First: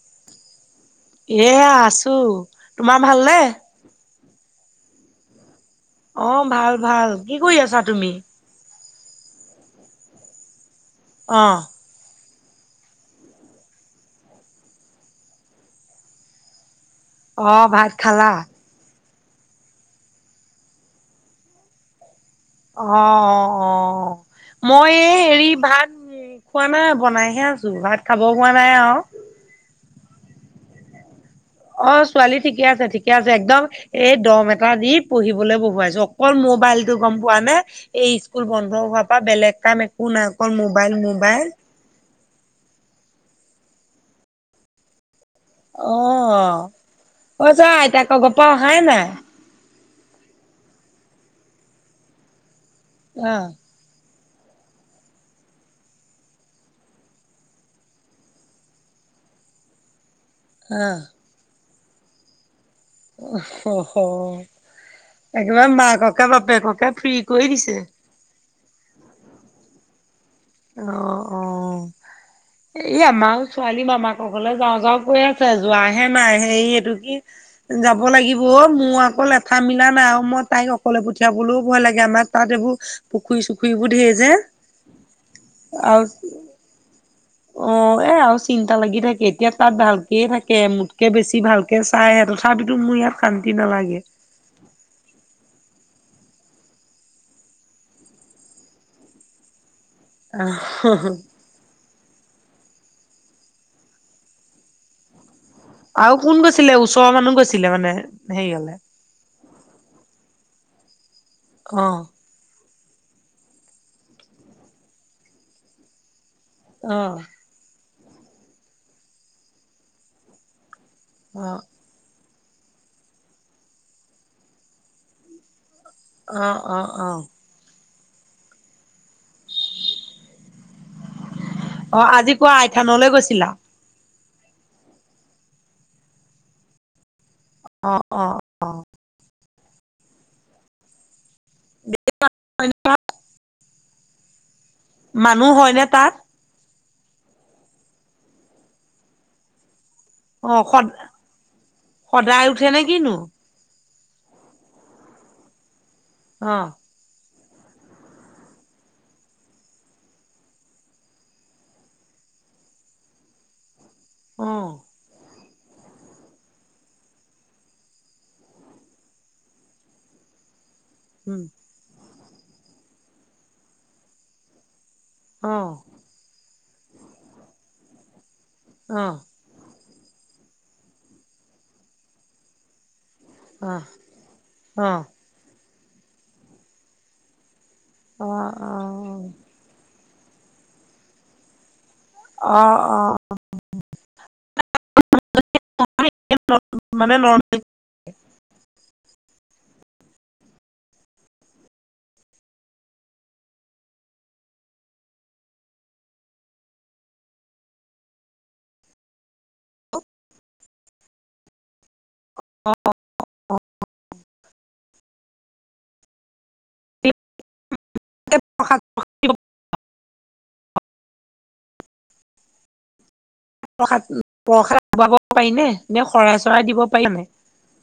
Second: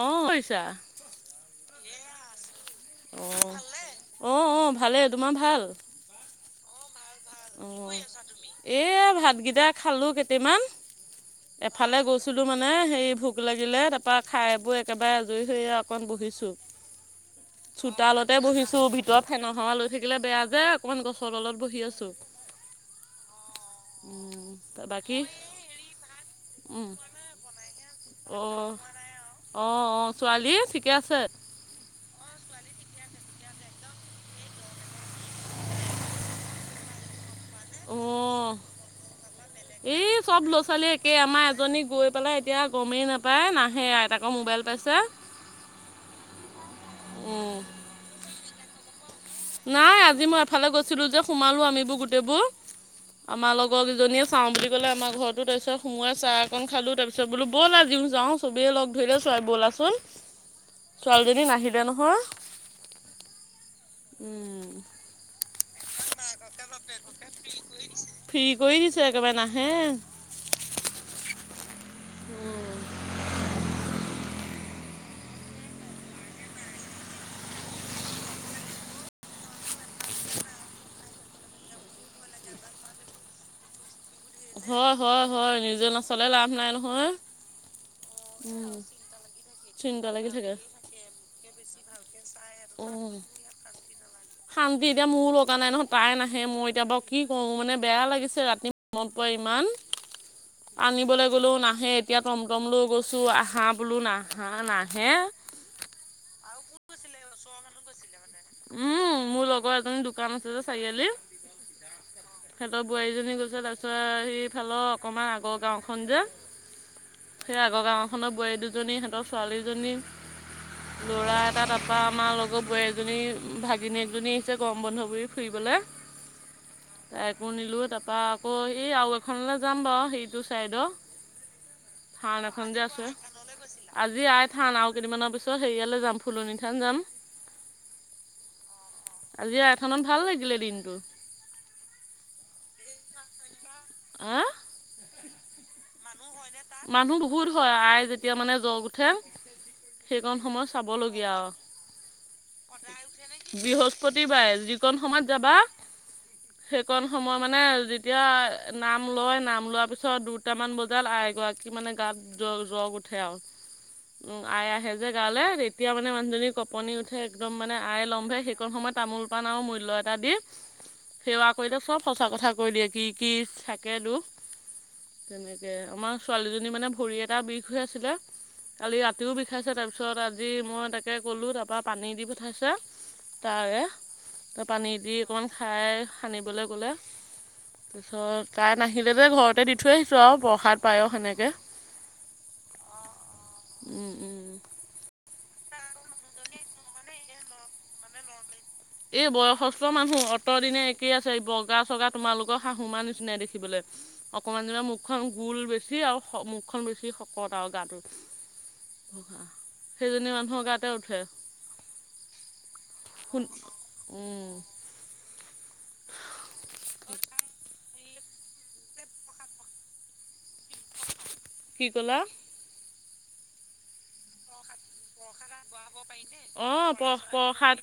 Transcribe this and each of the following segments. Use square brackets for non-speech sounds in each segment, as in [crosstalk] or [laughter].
অ কি কৰিছা এয়া আছো, তোমাৰ ভালনে? অঁ অঁ ভালেই তোমাৰ ভাল? অ ভাল ভাল! কি কৰি আছা তুমি? এই ভাতকেইটা খালোঁ কেইটামান। অ! এফালে গৈছিলোঁ মানে হেৰি ভোক লাগিলে তাৰপৰা খাইবৈ একেবাৰে আজৰি হৈৰি আও অকণমান বহিছোঁ। একো শব্দ নাই। [unintelligible] চোতালতে বহিছোঁ, ভিতৰত ফেনৰ হাৱা লৈ থাকিলে বেয়া যে, অকন গছৰ তলত বহি আছো। অঁ অঁ অঁ মই এই বাকী হেৰি ভাত খোৱা নাই, বনাইহে আছো। [inaudible] নাই অঁ আৰু অঁ অঁ ছোৱালী ঠিকে আছে? অ ছোৱালী ঠিকে আছে! ঠিকে আছে! একদম এই দম এটা দি পঢ়িবলৈ বহুৱাইছো অকল মোবাইল! গম পোৱা নে? এই স্কুল অ', বন্ধ হোৱাৰ পৰা বেলেগ! কাম একো এই নাই চব অকল ল'ৰা ছোৱালী মোবাইল একে মোবাইল আমাৰ এজনী গৈ পেলাই! এতিয়া গমেই নাপায় নাহে আইতাকৰ মোবাইল পাইছে! অঁ উম, কৈছা, আইতাকৰ ঘৰত তই আহাই নাই। নাই আজি মই এফালে গৈছিলোঁ যে, সোমালো আমিবোৰ গোটেইবোৰ অ আমাৰ লগত! লগৰকিজনীয়ে চাওঁ বুলি কলে আমাৰ ঘৰতো, তাৰ পিছত সোমোৱাই চাহ অকন খালো, তাৰ পিছত বোলো বল আমিও যাওঁ! চবেই লগ ধৰিলে, চোৱাই ব'লাচোন। অহ এদিন আহিলে নহয়। উম একেবাৰে মাককে, বাপেককে ফ্ৰী কৰি দিছে। ফ্ৰী কৰি দিছে একেবাৰে, নাহে। অ', অ' এই আমাও ছোৱালী মামাকৰ ঘৰলে যাওঁ যাওঁ কৈ [unintelligible] ছে যোৱাহে নাই, সেই এইটো কি যাব লাগিব অ', মোৰ আকৌ লেঠা মিলা নাই আৰু মই তাইক অকলে পঠিয়াবলৈও ভয় লাগে, আমা তাত এইবোৰ পুখুৰী চুখুৰীবোৰ ধেই যে। হয়, হয়, হয়, নিজে আৰু নাচলে লাভ নাই নহয়। অ' এ, আউ চিন্তা লাগি থাকে। এতিয়া তাত চিন্তা ভালকে লাগি থাকে, মোতকে বেছি ভাল তে চাই আহে তথাপিতো মোৰ উম ইয়াত শান্তি নালাগে। শান্তি এতিয়া মোৰো লগা নাই নহয়। তাই নাহে, মই এতিয়া বাউ কি কৰোঁ মানে বেয়া লাগিছে ৰাতি মনত পৰে ইমান, আনিবলৈ গ'লেও নাহে। এতিয়া টমটম লৈ গৈছোঁ, আহাঁ বোলো নাহা নাহে। আৰু কোন গৈছিলে, ওচৰৰ মানুহ গৈছিলে মানে হেৰিঅল। উম, মোৰ লগৰ এজনী দোকান আছে যে চাৰিআলি। অ'। সিহঁতৰ বোৱাৰীজনী গৈছে তাৰপিছত সেইফালৰ অকণমান আগৰ গাঁৱখন যে অ'। সেই আগৰ গাঁওখনৰ বোৱাৰী দুজনী, সিহঁতৰ ছোৱালীজনী, ল'ৰা অ'। এটা তাত বা আমাৰ লগৰ বোৱাৰী এজনী, ভাগিনী এজনী আহিছে গৰম বন্ধ বুলি ফুৰিবলে। অ', অ', অ'। পোৰ নিলোঁ তাৰপা আকৌ এই আৰু এখনলৈ যাম বাৰু সেইটো ছাইডৰ। অ' আজি পুৱা আইথানলৈ গৈছিলা? আজি আইথান আৰু কেইদিনমানৰ পিছত হেৰিয়ালৈ যাম, ফুলনিথান যাম। অ', অ', অ'। আজি আইথানত ভাল লাগিলে দিনটো। [unintelligible] আ? মানুহ হয়নে তাত? মানুহ বহুত হয়, আই যেতিয়া মানে জ্বৰ উঠে। সেইকণ অ সময় সদ চাবলগীয়া আৰু। সদায় উঠে নে কিনো বৃহস্পতিবাৰে যিকণ সময়ত যাবা অ'। সেইকণ সময় মানে যেতিয়া নাম লয় নাম লোৱাৰ পিছত দুটামান বজাত আইগৰাকী কি মানে গাত জ-জ্বৰ উঠে আৰু। অ আই আহে যে গাঁৱলে তেতিয়া মানে মানুহজনী কপনি উঠে, একদম মানে আয় লম্ভে, সেইকণ সময়ত তামোল পান আৰু মূল্য এটা দি উম সেৱা কৰিলে চব সচা কথা কৈ দিয়ে, কি কি থাকে দুখ অ তেনেকে। আমাৰ ছোৱালীজনীৰ মানে ভৰি এটা বিষ হৈ আছিলে, কালি অ অ ৰাতিও বিষ ঠাইছে তাৰপিছত আজি মই তাকে ক'লোঁ, তাৰপা পানী দি পঠাইছে। তাৰে অ পানী দি অকণ খাই সানিবলে গ'লে অ তাৰপিছত তাই নাহিলে যে ঘৰতে দি থৈ আহিছোঁ আৰু প্ৰসাদ পায়স সেনেকে। অ অ। [unintelligible] এই বয়সস্থ মানুহ অতৰ দিনে একেই আছে বগা চগা তোমালোকৰ শাহু মাৰ নিচিনাই দেখিবলে। অকমান জনিও মুখখন গোল বেছি আৰু মুখখন বেছি শকত আৰু গাটো [inaudible] সেইজনী মানুহৰ গাতে উঠে সোণ উম অ তাৰ [unintelligible] কি কলা? প্ৰসাদ প্ৰসাদ পাব পাৰি নে, নে শৰাই চৰাই দিব পাৰি মানে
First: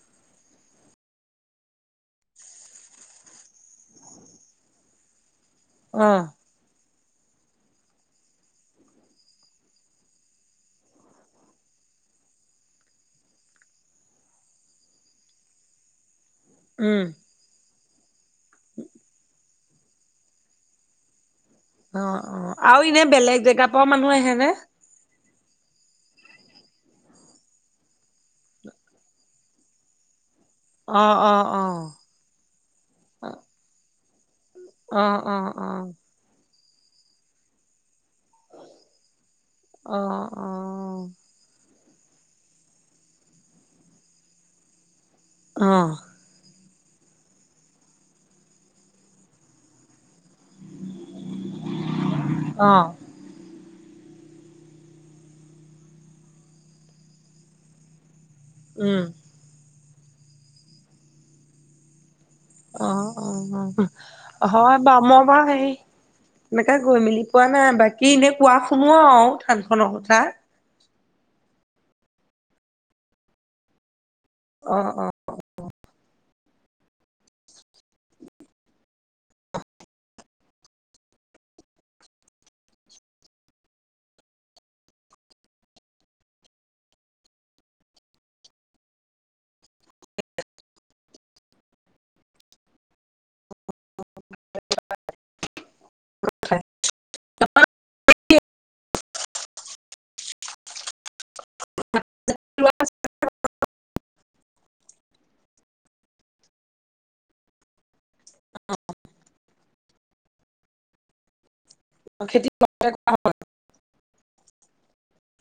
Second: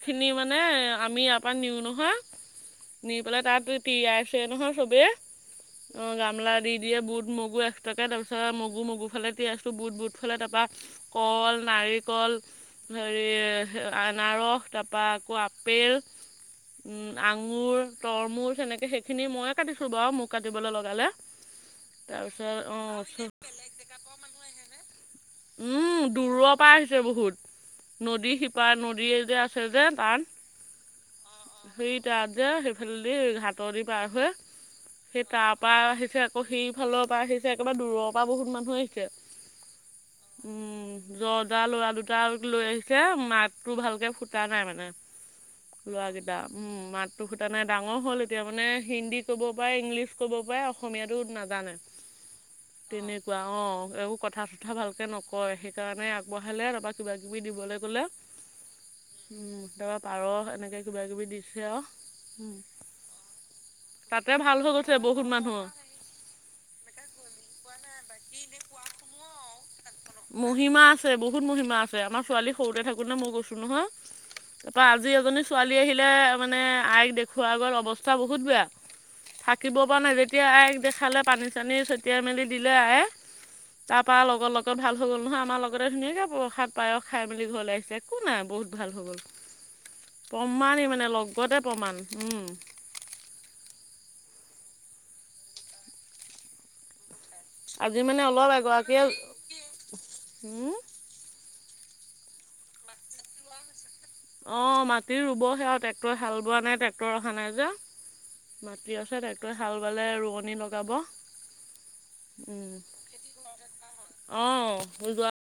খিনি মানে আমি ইয়াপৰা নিওঁ নহয় নি পেলাই তাত তিয়াইছে নহয় চবে অ গামলা দি দিয়ে বুট, মগ মগু এচটাকে তাৰপিছত মগু মগু ফালে দি আছোঁ বুট বুটফালে তাপা কল, নাৰিকল হেৰি আনাৰস, তাপা আকৌ আপেল, উম আ ঙুৰ, তৰমুচ এনেকে সেইখিনি ময়ে কাটিছো বাৱ মোক কাটিবলে লগালে অ অ তাৰপিছত আৰু অঁ এনেই বেলেগ জেগা পাওঁ মানুহ আহে নে? উম দূৰৰ পৰা আহিছে বহুত নদী শিপা নদীয়ে যে আছে যে তাত অ অ অ সেই তাত যে সেইফালেদি ঘাটৰ দি পাৰ হৈ অ অ সেই অ তাৰপৰা আহিছে সি ফালৰ পৰা আহিছে একেবাৰে দূৰপা বহুত মানুহ আহিছে অ অ উম জৰ্দাৰ লৰা দুটা লৈ আহিছে মাতটো ভালকে ফুটা নাই মানে অ লয়া গেতি উম মাতটো ফুটা নাই ডাঙৰ হ'ল এতিয়া মানে হিন্দী ক'ব পাৰে, ইংলিছ ক'ব পাৰে অসমীয়াতো না জানে অ', তেনেকুৱা অ এইবোৰ কথা-চথা ভালকে নকয় সেইকাৰণে আগবঢ়ালে তাৰপৰা কিবা কিবি দিবলৈ গলে উম উম তই পাৰ এনেকে কিবা কিবি দিছে আৱ অ তাতে অ ভাল হৈ হয় গৈছে বাঅ মই বহুত বাঅ মানুহৰ হেই এনেকা গৈ মেলি পোৱা নাই বাকী এনেই কোৱা শুনো আৰু থান খনৰ কথা মহিমা আছে বহুত মহিমা আছে আমাৰ ছোৱালী সৰুতে থাকোতে মই গৈছো নহয় তাপা অ', আজি অ', এজনী ছোৱালী আহিলে মানে আইক দেখোৱা গ'ল অৱস্থা বহুত বেয়া থাকিব পৰা নাই যেতিয়া আইক দেখালে পানী -চানী ছটিয়াই মেলি দিলে আয়ে তাপা লগত লগ ভাল হৈ গল নহয় আমাৰ লগতে ধুনীয়াকে প্ৰসাদ, পায়স খাই মেলি ঘৰলে আহিছে একো নাই বহুত ভাল হৈ গল [inaudible] প্ৰমাণেই মানে লগতে প্ৰমাণ উম [unintelligible] আজি মানে অলপ এগৰাকীয়ে উম [unintelligible] অ মাটি ৰুব সে আৱ ট্ৰেক্টয়ে হাল বোৱা নাই ট্ৰেক্টৰ অহা নাই যে মাটি আছে টেক্টৰে হাল বোৱালে ৰোৱনি লগাব খেতি উম অহ যোৱা